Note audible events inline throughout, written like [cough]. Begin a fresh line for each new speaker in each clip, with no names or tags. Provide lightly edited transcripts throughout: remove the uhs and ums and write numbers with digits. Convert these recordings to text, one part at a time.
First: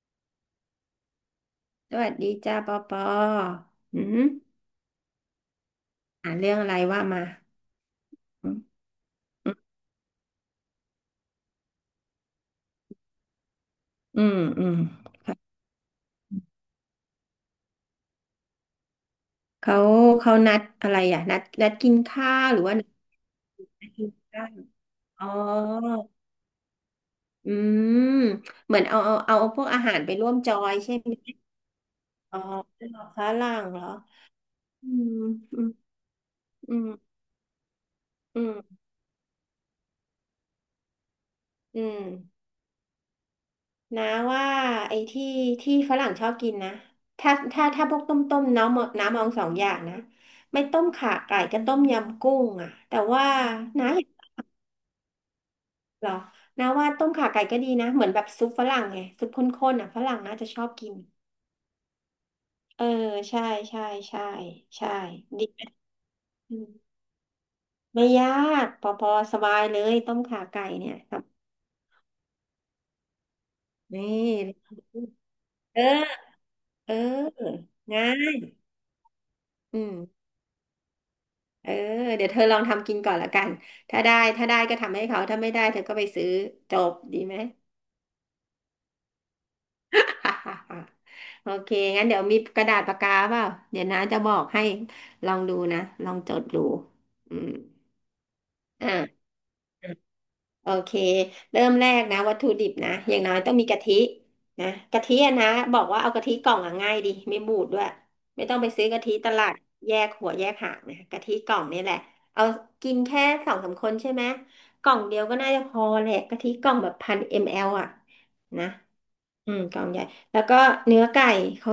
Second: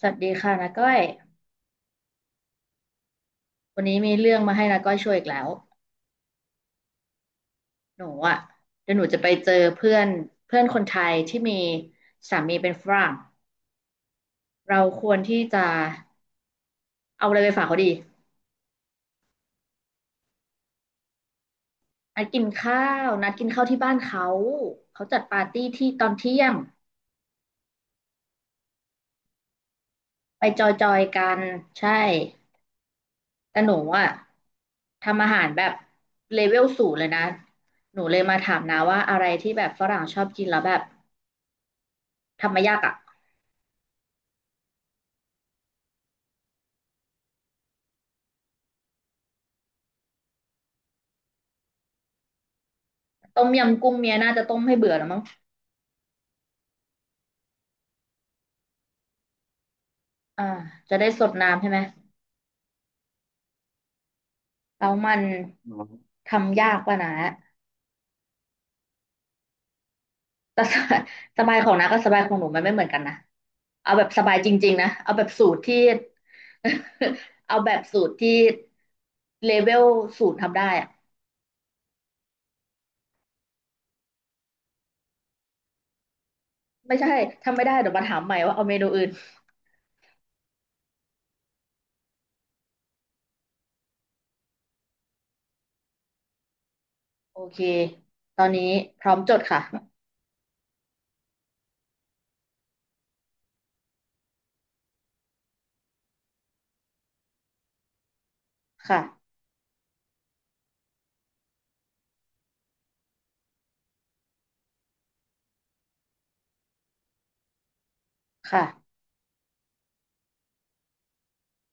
สวัสดีค่ะนาก้อย
สวัสดีจ้าปอปอ
วันนี้
อื
มี
ม
เรื่องมาให้นาก้อยช่วยอีกแล้ว
อ่านเรื่องอะไรว่ามา
หนูอ่ะ
อืม
เดี๋ยวหนูจะไปเจอเพื่อนเพื่อนคนไทยที่มีสามีเป็นฝรั่ง
อืมอืม
เราควรที่
ค่ะ
จะเอาอะไรไปฝากเขาดี
เขา เขานัดอะไรอ่ะ นัดกิน
นัด
ข้า
กิน
วหรือว่า
ข้า
นัด
วนัดกินข้าวที่บ้าน
กิน
เขา
ข้าว
เขาจัด
อ๋
ปาร์ตี้ที่
อ
ตอนเที่ยง
อืมเหมือนเอาพวกอาหารไปร่วม
ไป
จอ
จ
ยใช่
อย
ไหม
ๆกันใช่
อ๋อฝรั่
แต่
ง
หนู
เหรอ
อ่ะ
อืม
ทำอาหาร
อื
แบ
ม
บเลเวล
อื
สู
ม
งเลยนะหนูเลยมา
อื
ถามนา
ม
ว่าอะไรที่แบบฝรั่งชอบกินแล้วแบบ
อืม
ทำไม่ยากอ่ะ
นะว่าไอ้ที่ฝรั่งชอบกินนะถ้าพวกต้มน้ำมองสองอย่างนะไม่ต้มข่าไก่ก็ต้มยำกุ้งอ่ะแต่ว่า
ต้มยำ
น้า
กุ้ง
เห็
เมี
น
ยน่าจะต้มให้เบื่อแล้วมั้ง
เหรอน้าว่าต้มข่าไก่ก็ดีนะเหมือนแบบซุปฝรั่งไงซุปข้นๆอ่ะฝรั่งน่า
อ่า
จะชอบกิ
จะ
น
ได้สดน้ำใช่ไหม
เออใช่ใช่ใช่
แล้
ใช่
วมัน
ดีไหมอื
ทำ
ม
ยากป่ะนะ
ไม่ยากพอพอสบายเลยต้มข่า
แต่
ไก่
ส
เนี่
บา
ย
ย
ครับ
สบายของน้ากับสบายของหนูมันไม่เหมือนกันนะเอา
นี
แบบสบายจริ
่
งๆนะเอาแบบสูตรที่
เออเ
[laughs] เอา
ออ
แบบสู
ง่า
ตรที่
ย
เลเว
อื
ล
ม
สูตรทำได้อะ
เออเดี๋ยวเธอลองทำกินก่อนละกันถ้าได้ก็ทำให้เขาถ้าไม่ได้เธอก็ไปซื้อจบ
ไม่ใช่
ดีไหม
ทำไม่ได้เดี๋ยวมาถามใหม่ว่าเอาเมนูอื่น
[laughs] โอเคงั้นเดี๋ยวมีกระดาษปากกาเปล่าเดี๋ยวน้าจะบอกให้ลองดูนะลองจดดูอื
โอ
ม
เคตอนนี้พร้อม
อ่า
จดค่ะ
โอเค เริ่มแรกนะวัตถุดิบนะอย่างน้อยต้องมีกะทิ นะกะทิอะนะบอกว่าเอากะทิกล่องอะง่ายดีไม่บูดด้วยไม่ต้องไปซื้อกะทิต
ค่ะ
ลาดแยกหัวแยกหางนะกะทิกล่องนี่แหละเอากินแค่สองสามคนใช่ไหมกล่องเดียวก็น่าจะพอแหละกะทิกล่องแบบพันมลอ่ะนะ
ค่ะ
อืมกล่องใหญ่แล้วก็เนื้อไก่เขา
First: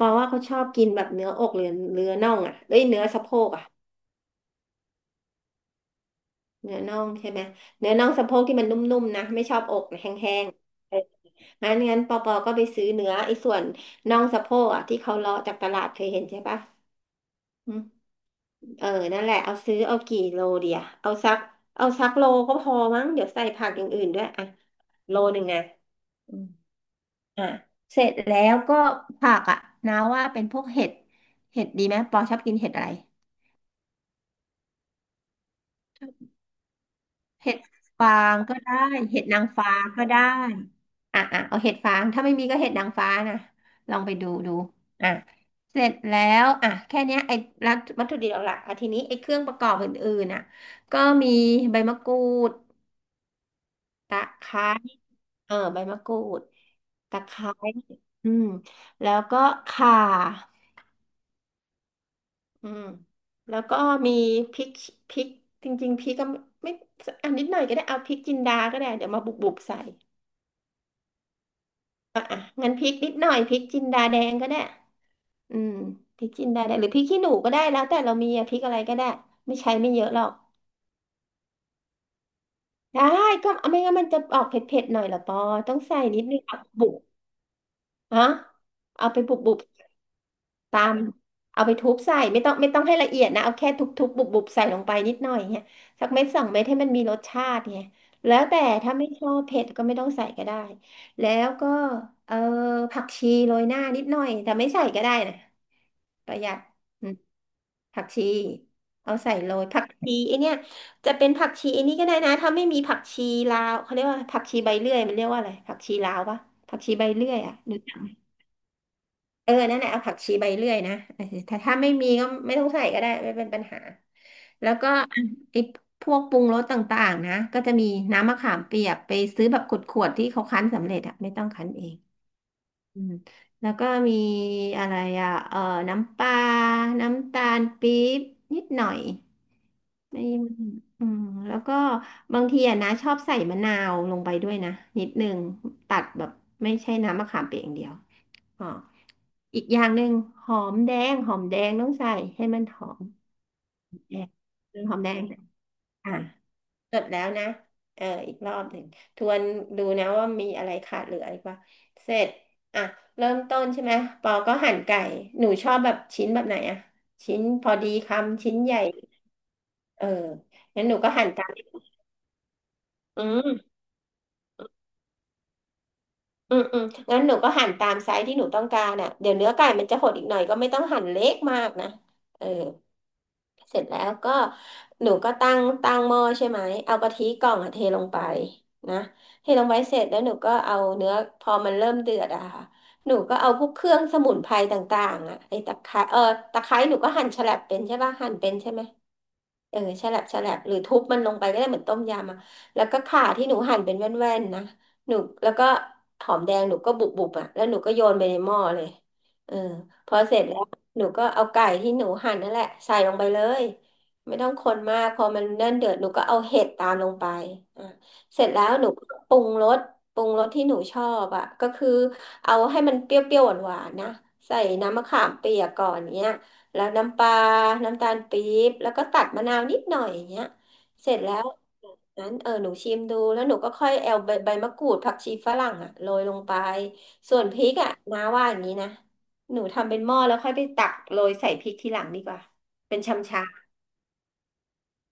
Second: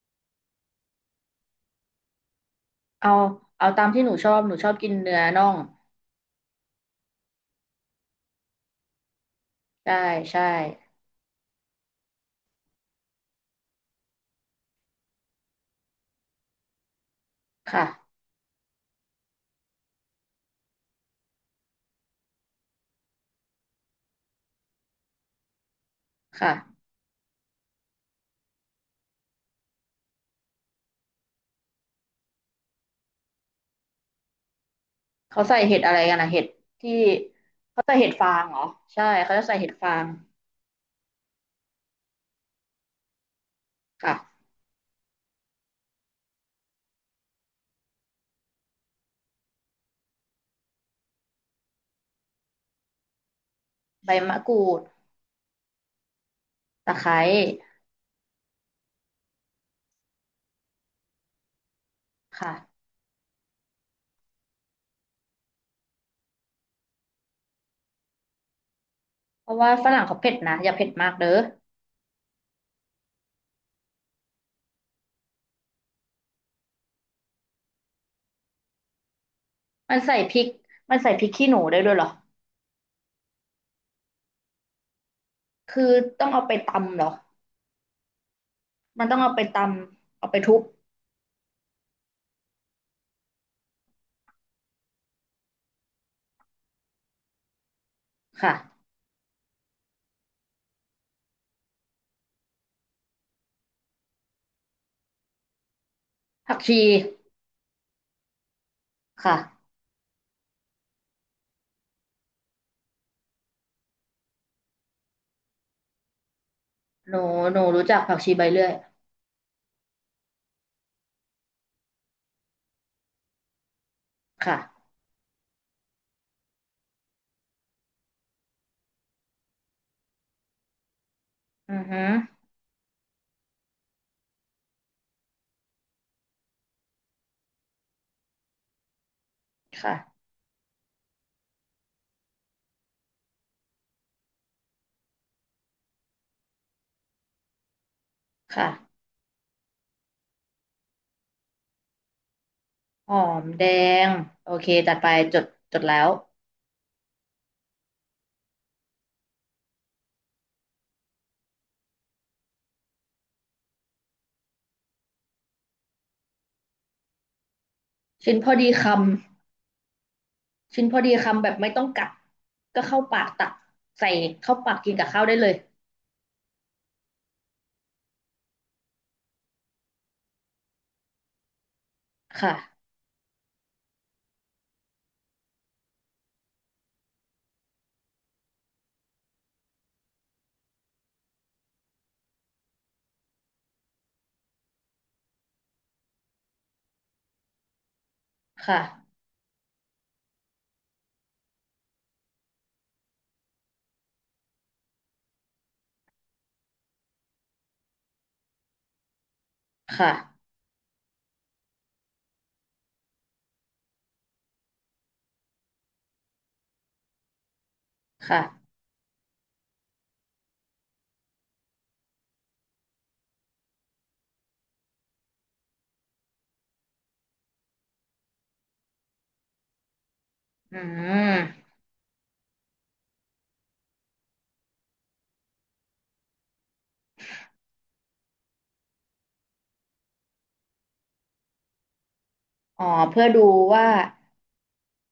บอกว่าเขาชอบกินแบบเนื้ออกหรือเนื้อน่องอ่ะเอ้ยเนื้อ
เอา
สะโพกอ่ะ
เอาตามที่หนูชอบหนูชอบกินเนื้อน่อง
เนื้อน่องใช่ไหมเนื้อน่องสะโพกที่มันนุ่มๆนะไม่ชอบอก
ได้
นะแห้
ใช่
งๆเอองั้นงั้นปอปอก็ไปซื้อเนื้อไอ้ส่วนน่องสะโพกอ่ะที่เขาเลาะจากตลาดเคยเห็นใช่ปะอืม
ค่ะ
เออนั่นแหละเอาซื้อเอากี่โลเดียเอาสักเอาสักโลก็พอมั้งเดี๋ยวใส่ผักอย่างอื่นด้วยอ่ะโลหนึ่งนะอืม
ค่ะ
อ่ะเสร็จแล้วก็ผักอ่ะนาว่าเป็นพวกเห็ดเห็ดดีไหมปอชอบกินเห็ดอะไร
เขาใส่เห็ดอะไรกันนะเห็ดที่
เห็ด
เขาใส่เห็
ฟา
ดฟา
ง
งเห
ก็
รอ
ได้
ใช่
เห็ด
เขา
นา
จะ
ง
ใส่เห็
ฟ้า
ดฟา
ก็
ง
ได้อ่ะอ่ะเอาเห็ดฟางถ้าไม่มีก็เห็ดนางฟ้านะลองไปดู
ค่ะ
ดูอ่ะเสร็จแล้วอ่ะแค่เนี้ยไอ้วัตถุดิบหลักๆอ่ะทีนี้ไอ้เครื่องประกอบอื่นๆน่ะ ก็มีใบมะกรูด
ใบ
ตะ
มะ
ไค
กรู
ร้
ด
เออใบมะกรูด
ตะไคร้
ตะไคร้อืมแล้วก็ข่าอื
ค่ะ
มแล้วก็มีพริกพริกจริงๆพริกก็ไม่อันนิดหน่อยก็ได้เอาพริกจินดาก็ได้เดี๋ยวมา
เพ
บุบ
ราะ
ๆ
ว่า
ใส่
ฝรั่งเขาเผ็ดนะอย่าเผ็ดมากเด้อ
อ่ะอ่ะงั้นพริกนิดหน่อยพริกจินดาแดงก็ได้อืมพริกจินดาแดงหรือพริกขี้หนูก็ได้แล้วแต่เรามีอะพริกอะไรก็ได้ไม่ใช้ไม่
มัน
เยอะ
ใส่
หรอก
พริกมันใส่พริกขี้หนูได้ด้วยเหรอ
ได้ก็เอาไม่งั้นมันจะออกเผ็ดๆหน่อยเหรอปอต้อง
คือ
ใส่นิ
ต้
ด
อง
นึ
เอา
ง
ไป
อ่ะบุ
ตำ
บ
เหรอ
ฮะ
มัน
เอา
ต้
ไป
องเอาไป
บุ
ต
บๆ
ำเอาไปทุบ
ตามเอาไปทุบใส่ไม่ต้องให้ละเอียดนะเอาแค่ทุบๆบุบๆใส่ลงไปนิดหน่อยเนี่ยสักเม็ดสองเม็ดให้มันมีรสชาติเนี่ยแล้วแต่
ค่ะ
ถ้าไม่ชอบเผ็ดก็ไม่ต้องใส่ก็ได้แล้วก็เออผักชีโรยหน้านิดหน่อยแต่ไม่ใส่ก็ได้นะประหยั
ผัก
ด
ชี
อืมผักชีเอาใส่
ค่ะ
โรยผักชีไอเนี่ยจะเป็นผักชีไอนี่ก็ได้นะถ้าไม่มีผักชีลาวเขาเรียกว่าผักชีใบเลื่อยมันเรียกว่าอะไรผักชีลาวปะผักชีใบ
หนู
เลื่อยอ่ะ
หนูรู้จักผักชีใบเลื่อย
เออ นั่นแหละ เอาผักชีใบเลื่อยนะเออถ้าไม่มีก็ไม่ต้องใส่ก็ได้ไม่เป็นปัญหา แล้ว
ค่ะ
ก็ไอ้พวกปรุงรสต่างๆนะ ก็จะมีน้ำมะขามเปียกไปซื้อแบบขวดๆที่เขาคั้นสำเร็จอะไม่ต้องคั้น
อือ
เอง
ฮึ
อืมแล้วก็มีอะไรอะเออน้ำปลาน้ำตาลปี๊บนิดหน่อย
ค่ะ
ไม่อืมแล้วก็บางทีอะนะชอบใส่มะนาวลงไปด้วยนะนิดนึงตัดแบบไม่ใช่น้ำมะขามเปียกอย่างเดียว อ๋อ
ค่ะ
อีกอย่างหนึ่งหอมแดงหอมแดงต้องใส่ให้มันหอม
หอมแดง
แ
โอเค
ดง
จั
ห
ด
อม
ไป
แดง
จดจดแล้ว
อ่ะจดแล้วนะเอออีกรอบหนึ่งทวนดูนะว่ามีอะไรขาดเหลืออีกว่าเสร็จอ่ะเริ่มต้นใช่ไหมปอก็หั่นไก่หนูชอบแบบชิ้นแบบไหนอะชิ้นพอดี
ชิ้น
คำ
พอ
ชิ้น
ดี
ใหญ่
คำ
เออ
ชิ้
งั้น
น
ห
พ
นู
อ
ก็
ดี
หั่น
คำ
ตา
แบบไม่ต้
ม
องกัดก็เข้าปา
อื
กตัก
ม
ใส่เข้าปากกินกับข้าวได้เลย
อืมอืมงั้นหนูก็หั่นตามไซส์ที่หนูต้องการอ่ะเดี๋ยวเนื้อไก่มันจะหดอีกหน่อยก็ไม่ต้องหั่นเล็กมากนะเออ
ค่ะ
เสร็จแล้วก็หนูก็ตั้งหม้อใช่ไหมเอากะทิกล่องอะเทลงไปนะเทลงไปเสร็จแล้วหนูก็เอาเนื้อพอมันเริ่มเดือดอะค่ะหนูก็เอาพวกเครื่องสมุนไพรต่างๆอะไอ้ตะไคร้เออตะไคร้หนูก็หั่นฉลับเป็นใช่ป่ะหั่นเป็นใช่ไหม
ค่ะ
เออแฉลบแฉลบหรือทุบมันลงไปก็ได้เหมือนต้มยำอะแล้วก็ข่าที่หนูหั่นเป็นแว่นๆนะหนูแล้วก็หอมแดงหนูก็บุบๆอ่ะแล้วหนูก็โยนไปในหม้อเลยเออพ
ค่ะ
อเสร็จแล้วหนูก็เอาไก่ที่หนูหั่นนั่นแหละใส่ลงไปเลยไม่ต้องคนมากพอมันเนิ่นเดือดหนูก็เอาเห็ดตามลงไปอ่ะเสร็จแล้ว
ค่ะ
หนูก็ปรุงรสปรุงรสที่หนูชอบอ่ะก็คือเอาให้มันเปรี้ยวๆหวานๆนะใส่น้ำมะขามเปียกก่อนเนี้ย แล้วน้ำปลาน้ำตาลปี๊บ แล้วก็ตัดมะนาวนิดหน่อยอย่างเงี้ย
อื
เสร็จแล้ว
ม
นั้นเออหนูชิมดู แล้วหนูก็ค่อยเอาใบใบมะกรูดผักชีฝรั่งอะโรยลงไป ส่วนพริกอะน้าว่าอย่างนี้นะ หนูทำเป็นหม้อแล้วค่อยไปตักโรยใส่พริกทีหลังดีกว่า
อ๋อ
เป็น
เพื่อ
ชำ
ดู
ชา
ว่า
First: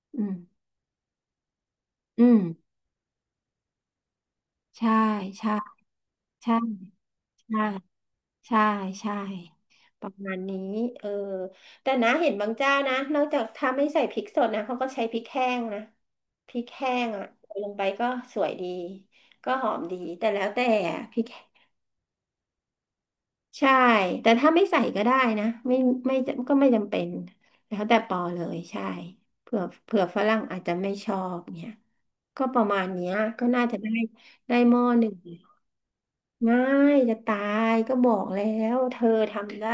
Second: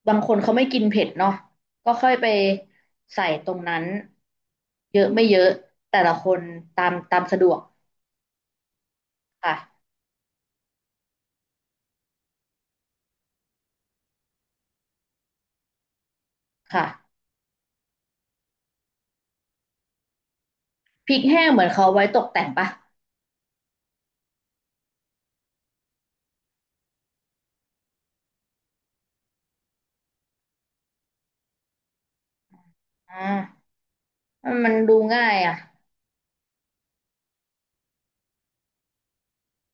บาง
อื
ค
ม
นเขาไม่กินเผ็ดเนาะก็ค่อย
อื
ไป
ม
ใส่ตรงนั้น
ใช่
เยอะไม่เยอะ
ใช่
แต่ละคน
ใช่
ตามตามสะดว
ใช่
ก
ใช่ใช่
ค่ะ
ประมาณนี้เออแต่นะเห็นบางเจ้านะนอกจากถ้าไม่ใส่พริกสดนะเขาก็ใช้พริกแห้งนะพริก
ค่ะ
แห้งอ่ะใส่ลงไปก็สวยดีก็หอมดีแต่แล้วแต่อะ
พ
พ
ริ
ริ
ก
ก
แห้งเหมือนเขาไว้ตกแต่งปะ
ใช่แต่ถ้าไม่ใส่ก็ได้นะไม่จำเป็นแล้วแต่ปอเลยใช่เผื่อฝรั่งอาจจะไม่ชอบเนี่ยก็ประมาณเนี้ย
อ่า
ก็น่าจะได้ได้
มั
ห
น
ม้อ
ดู
หนึ่ง
ง่ายอ่ะ
ง่ายจะตายก็บอกแล้วเธอทำได้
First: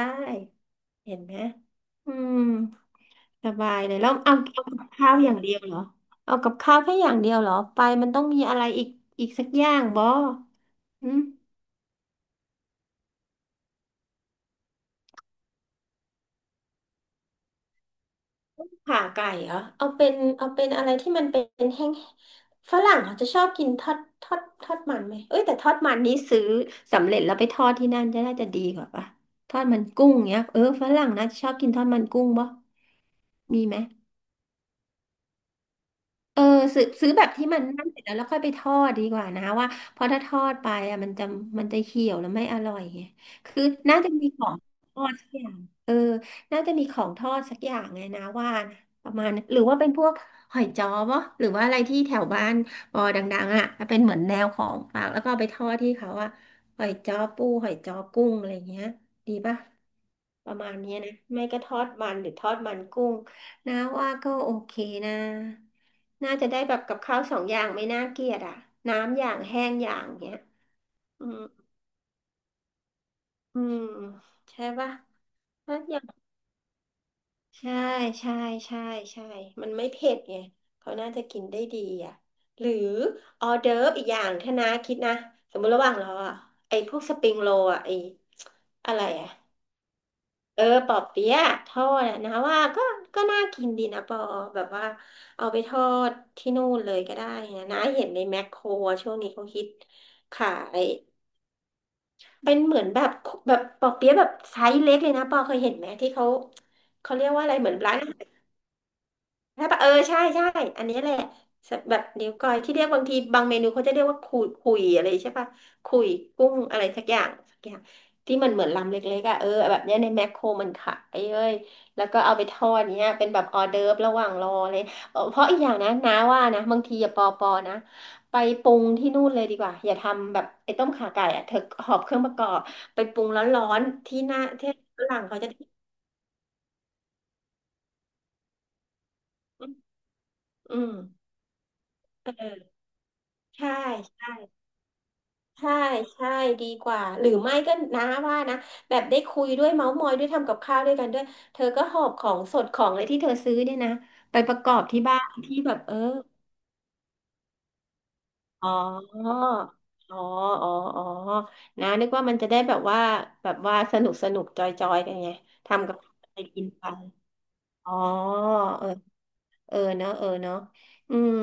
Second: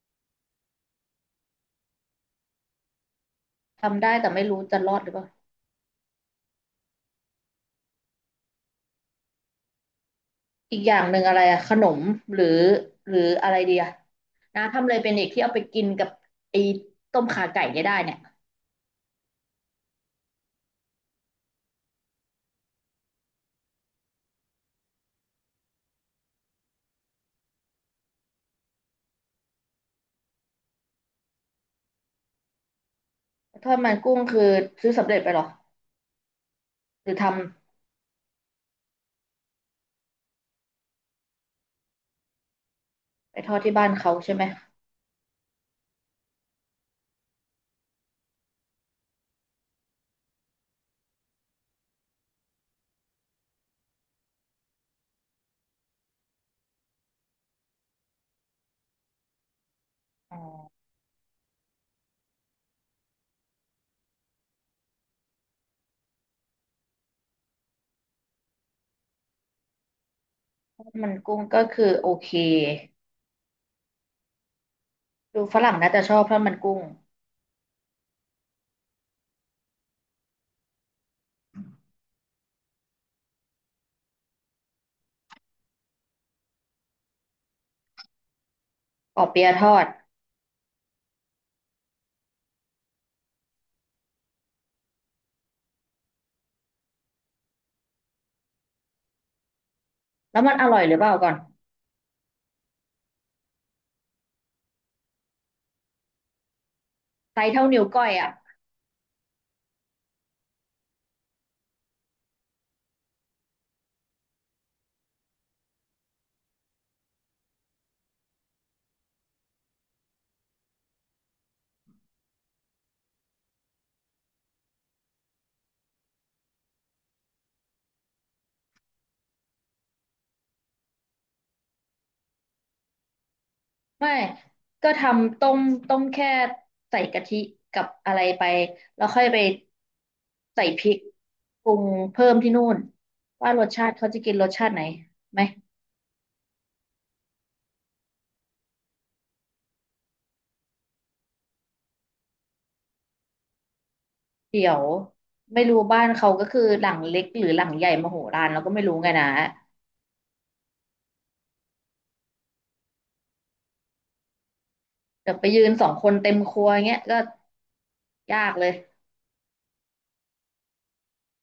เห็นไหมอืมสบายเลย
ทำ
แล้
ได้
ว
แต่
เอา
ไม่รู้
เอา
จะ
กั
ร
บ
อดหรื
ข้า
อ
ว
เปล่า
อย่างเดียวเหรอเอากับข้าวแค่อย่างเดียวเหรอไปมันต้องมีอะไรอีกอีกสักอย่างบ่
อีกอย่าง
อื
หนึ่
ม
งอะไรอะขนมหรือหรืออะไรดีอะนะทำอะไรเป็นอีกที่เอาไปกินกับไอ้ต้มข่าไก่เนี่ยได้เนี่ย
ขาไก่เหรอเอาเป็นเอาเป็นอะไรที่มันเป็นแห้งฝรั่งเขาจะชอบกินทอดมันไหมเอ้ยแต่ทอดมันนี้ซื้อสำเร็จแล้วไปทอดที่นั่นจะน่าจะดีกว่าปะทอดมันกุ้งเนี้ยเออฝรั่งน่าจะชอบกินทอดมันกุ้งบ่มี
ทอ
ไหม
ดมันกุ้งคือซื้อสำเร็จไปเหรอ
เออซื้อ
ห
ซื้
รื
อ
อท
แบบที่มันนั่นเสร็จแล้วแล้วค่อยไปทอดดีกว่านะว่าเพราะถ้าทอดไปอ่ะมันจะเหี่ยวแล้วไม่อร่อยไง
ำไปทอด
คือ
ที่บ้าน
น่าจะ
เขา
มี
ใช่
ข
ไหม
องทอดสักอย่างเออน่าจะมีของทอดสักอย่างไงนะว่านะประมาณนั้นหรือว่าเป็นพวกหอยจ้อปะหรือว่าอะไรที่แถวบ้านปอดังๆอ่ะเป็นเหมือนแนวของฝากแล้วก็เอาไปทอดที่เขาอ่ะหอยจ้อปูหอยจ้อกุ้งอะไรอย่างเงี้ยดีปะ
อ๋อ
ประมาณเนี้ยนะไม่ก็ทอดมันหรือทอดมันกุ้งนะว่าก็โอเคนะน่าจะได้แบบกับข้าวสองอย่างไม่น่าเกลียดอ่ะน้ำอย่างแห้งอย่างเงี้ย
ทอดมัน
อื
กุ้
ม
งก็คือโอเค
อืมใช่ปะ
ดูฝรั่ง
ถ้า
น่า
อ
จะ
ย่าง
ชอบทอดมันกุ้ง
ใช่ใช่ใช่ใช่มันไม่เผ็ดไงเขาน่าจะกินได้ดีอ่ะหรือออเดิร์ฟอีกอย่างถ้านะคิดนะสมมติระหว่างเราอ่ะไอ้พวกสปริงโรลอ่ะไอ้อะไร
ปอ
อ่ะ
เปี๊ยะทอด
เออปอเปี๊ยะทอดอะนะว่าก็ก็น่ากินดีนะปอแบบว่าเอาไปทอดที่นู่นเลยก็ได้นะนะเห็นในแมคโครอะช่วงนี้เขาฮิต
แล้ว
ขา
มันอร่อ
ย
ยหรือเปล่าก่อน
เป็นเหมือนแบบแบบปอเปี๊ยะแบบไซส์เล็กเลยนะปอเคยเห็นไหมที่เขาเขาเรียก
ไซ
ว่าอะ
ส์
ไร
เท่า
เหมือน
นิ้ว
ร้าน
ก้อ
อา
ย
หา
อะ
ร ใช่ปะเออใช่ใช่อันนี้แหละแบบนิ้วก้อยที่เรียกบางทีบางเมนูเขาจะเรียกว่าคุยคุยอะไรใช่ปะคุยกุ้งอะไรสักอย่างสักอย่างที่มันเหมือนลำเล็กๆอ่ะเออแบบเนี้ยในแมคโครมันขายเอ้ยแล้วก็เอาไปทอดเนี้ยเป็นแบบออเดิร์ฟระหว่างรอเลย [laughs] เออเพราะอีกอย่างนะน้าว่านะบางทีอย่าปอนะไปปรุงที่นู่นเลยดีกว่าอย่าทำแบบไอ้ต้มข่าไก่อ่ะเธอหอบเครื่องประกอบไปปรุงร้อนๆ
ไม่
ที่หน้าที่
ก็ท
ฝรั่งเขา
ำต้
จะ
มต้มแค่ใส่กะทิกับอะไรไปแล้วค่อยไปใส่
อื
พริ
ม
กปรุงเพิ่ม
เอ
ที่
อ
นู่นว่ารส
ใช่
ชาติเขาจะกินรสชาติไหนไหม
ใช่ใช่ ดีกว่า หรือไม่ก็น้าว่านะ แบบได้คุยด้วยเมาท์มอยด้วยทำกับข้าวด้วยกันด้วยเธอก็หอบของสดของอะไรที่เธอซื้อเนี่ยนะไปประ
เดี๋
ก
ย
อบ
ว
ที่บ้านที่
ไม่
แบ
รู้
บเออ
บ้านเขาก็คือหลังเล็กหรือหลังใหญ่มโหฬารเรา
อ๋อ
ก็ไม่รู้ไงนะ
อ๋ออ๋ออ๋อนะนึกว่ามันจะได้แบบว่าแบบว่าสนุกสนุกจอยจอยกันไง
เดี๋ยวไปยืนสอ
ทำ
ง
กับ
คน
ข้าว
เต็ม
ไป
ค
กิ
รั
น
ว
ไป
เงี้ยก็
อ๋อ
ยากเลย
เออ เออเนาะเออเนาะอืม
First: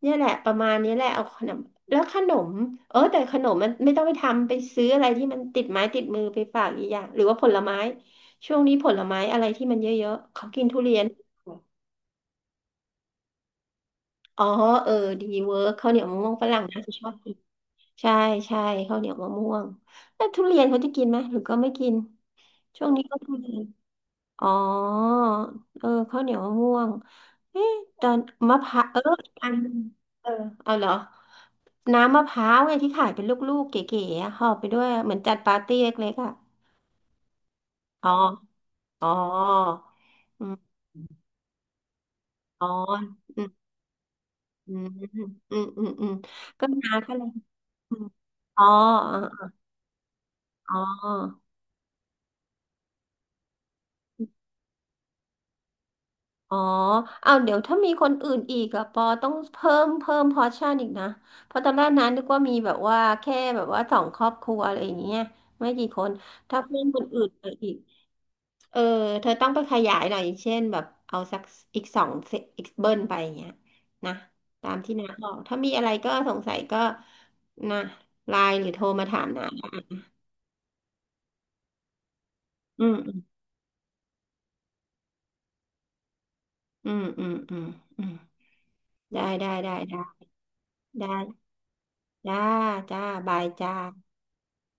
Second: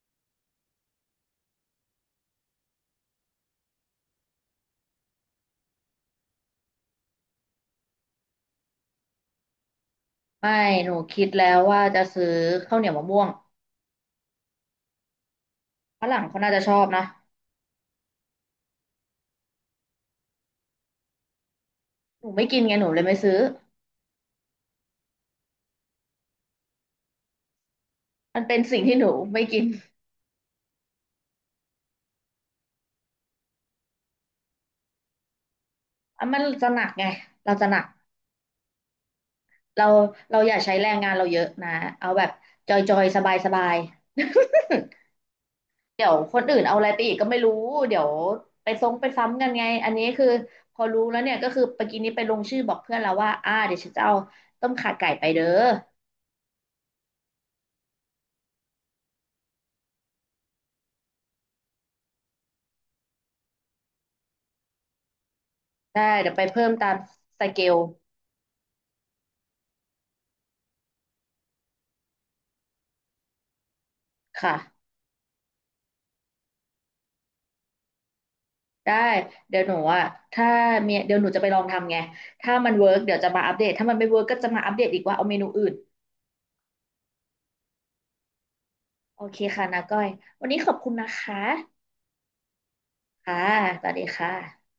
เนี่ยแหละประมาณนี้แหละเอาขนมแล้วขนมเออแต่ขนมมันไม่ต้องไปทำไปซื้ออะไรที่มันติดไม้ติดมือไปฝากอีกอย่างหรือว่าผลไม้ช่วงนี้ผลไม้อะไรที่มันเยอะๆเขา
ไม่
กินทุ
หนู
เรียน
คิดแล้วว่าจะซื้อข้าวเหนียวมะม่วง
อ๋อเออดีเวิร์กข้าวเหนี
ฝ
ยวมะ
รั่ง
ม่วง
เขา
ฝ
น่าจะ
รั่ง
ชอ
นะ
บ
จะ
นะ
ชอบกินใช่ใช่ข้าวเหนียวมะม่วงแล้วทุเรียนเขาจะกินไหมหรือก็ไม่กิน
หนูไม่กินไง
ช่
ห
ว
นู
ง
เล
นี้
ย
ก็
ไม่
ทุ
ซื้อ
เรียน อ๋อเออข้าวเหนียวมะม่วงเอ๊ะตอน
มันเป็
มะ
น
พ
สิ่ง
ร้าว
ที่
เออ
หนูไม่
อัน
กิน
เออเอาเหรอน้ำมะพร้าวไงที่ขายเป็นลูกๆเก๋ๆอะห่อไปด้วยเหมือนจัดปาร์ตี้เล็กๆ
อ่ะ
อ่ะ
มันจะหนักไงเราจะหนัก
อ๋ออ๋อ
เราเรา
อื
อย่า
ม
ใช้แรงงานเราเยอะนะเอาแบบ
อ๋
จอยจอยส
อ
บายสบาย
อืมอืมอืมอืม
ๆเดี๋
อื
ย
ม
วคนอื่น
ก็
เอาอะไร
น้า
ไปอี
ก็
ก
เล
ก็
ย
ไม่รู้
อื
เดี๋ย
ม
ว
อ๋อ
ไปซ้งไปซ้ำกันไงอันนี้คือ
อ๋
พ
อ
อรู้
อ๋อ
แล้วเนี่ยก็คือเมื่อกี้นี้ไปลงชื่อบอกเพื่อนแล้วว่าอ่าเดี๋ยวฉันจะเอาต้มข่าไก่ไปเด้อ
อ๋อ เอาวเดี๋ยวถ้ามีคนอื่นอีกอะปอต้องเพิ่มพอร์ชั่นอีกนะเพราะตอนแรกนั้นนึกว่ามีแบบว่าแค่แบบว่าสองครอบครัวอะไรอย่างเงี้ยไม่กี่ค
ได้
น
เดี๋ยวไป
ถ้า
เพิ่ม
เพิ่ม
ตาม
คนอื่น
ส
ไป
เก
อี
ล
กเออเธอต้องไปขยายหน่อยอย่างเช่นแบบเอาสักอีกสองเซอีกเบิ้ลไปอย่างเงี้ยนะ
ค
ตาม
่ะ
ที่น้าบอกถ้ามีอะไรก็สงสัยก็นะไลน์หรือโทร
ได้
มาถามน้า
เดี๋ยวหนูอ่ะถ้าเมียเดี๋ยวหนูจะไปลองทำไงถ้ามัน
อื
เวิ
ม
ร์ก
อ
เดี๋ยวจะมาอัปเดตถ้ามันไม่เวิร์กก็จะมาอัปเดตอีกว่าเอาเมนูอื่น
ืมอืมอืมอืม
โอ
ได้
เค
ได้
ค่ะ
ได้
นาก้อ
ได้
ยวันนี้ขอบคุณนะคะ
ได้จ้าจ้า
ค่ะ
บายจ้า
สวัสดีค่ะ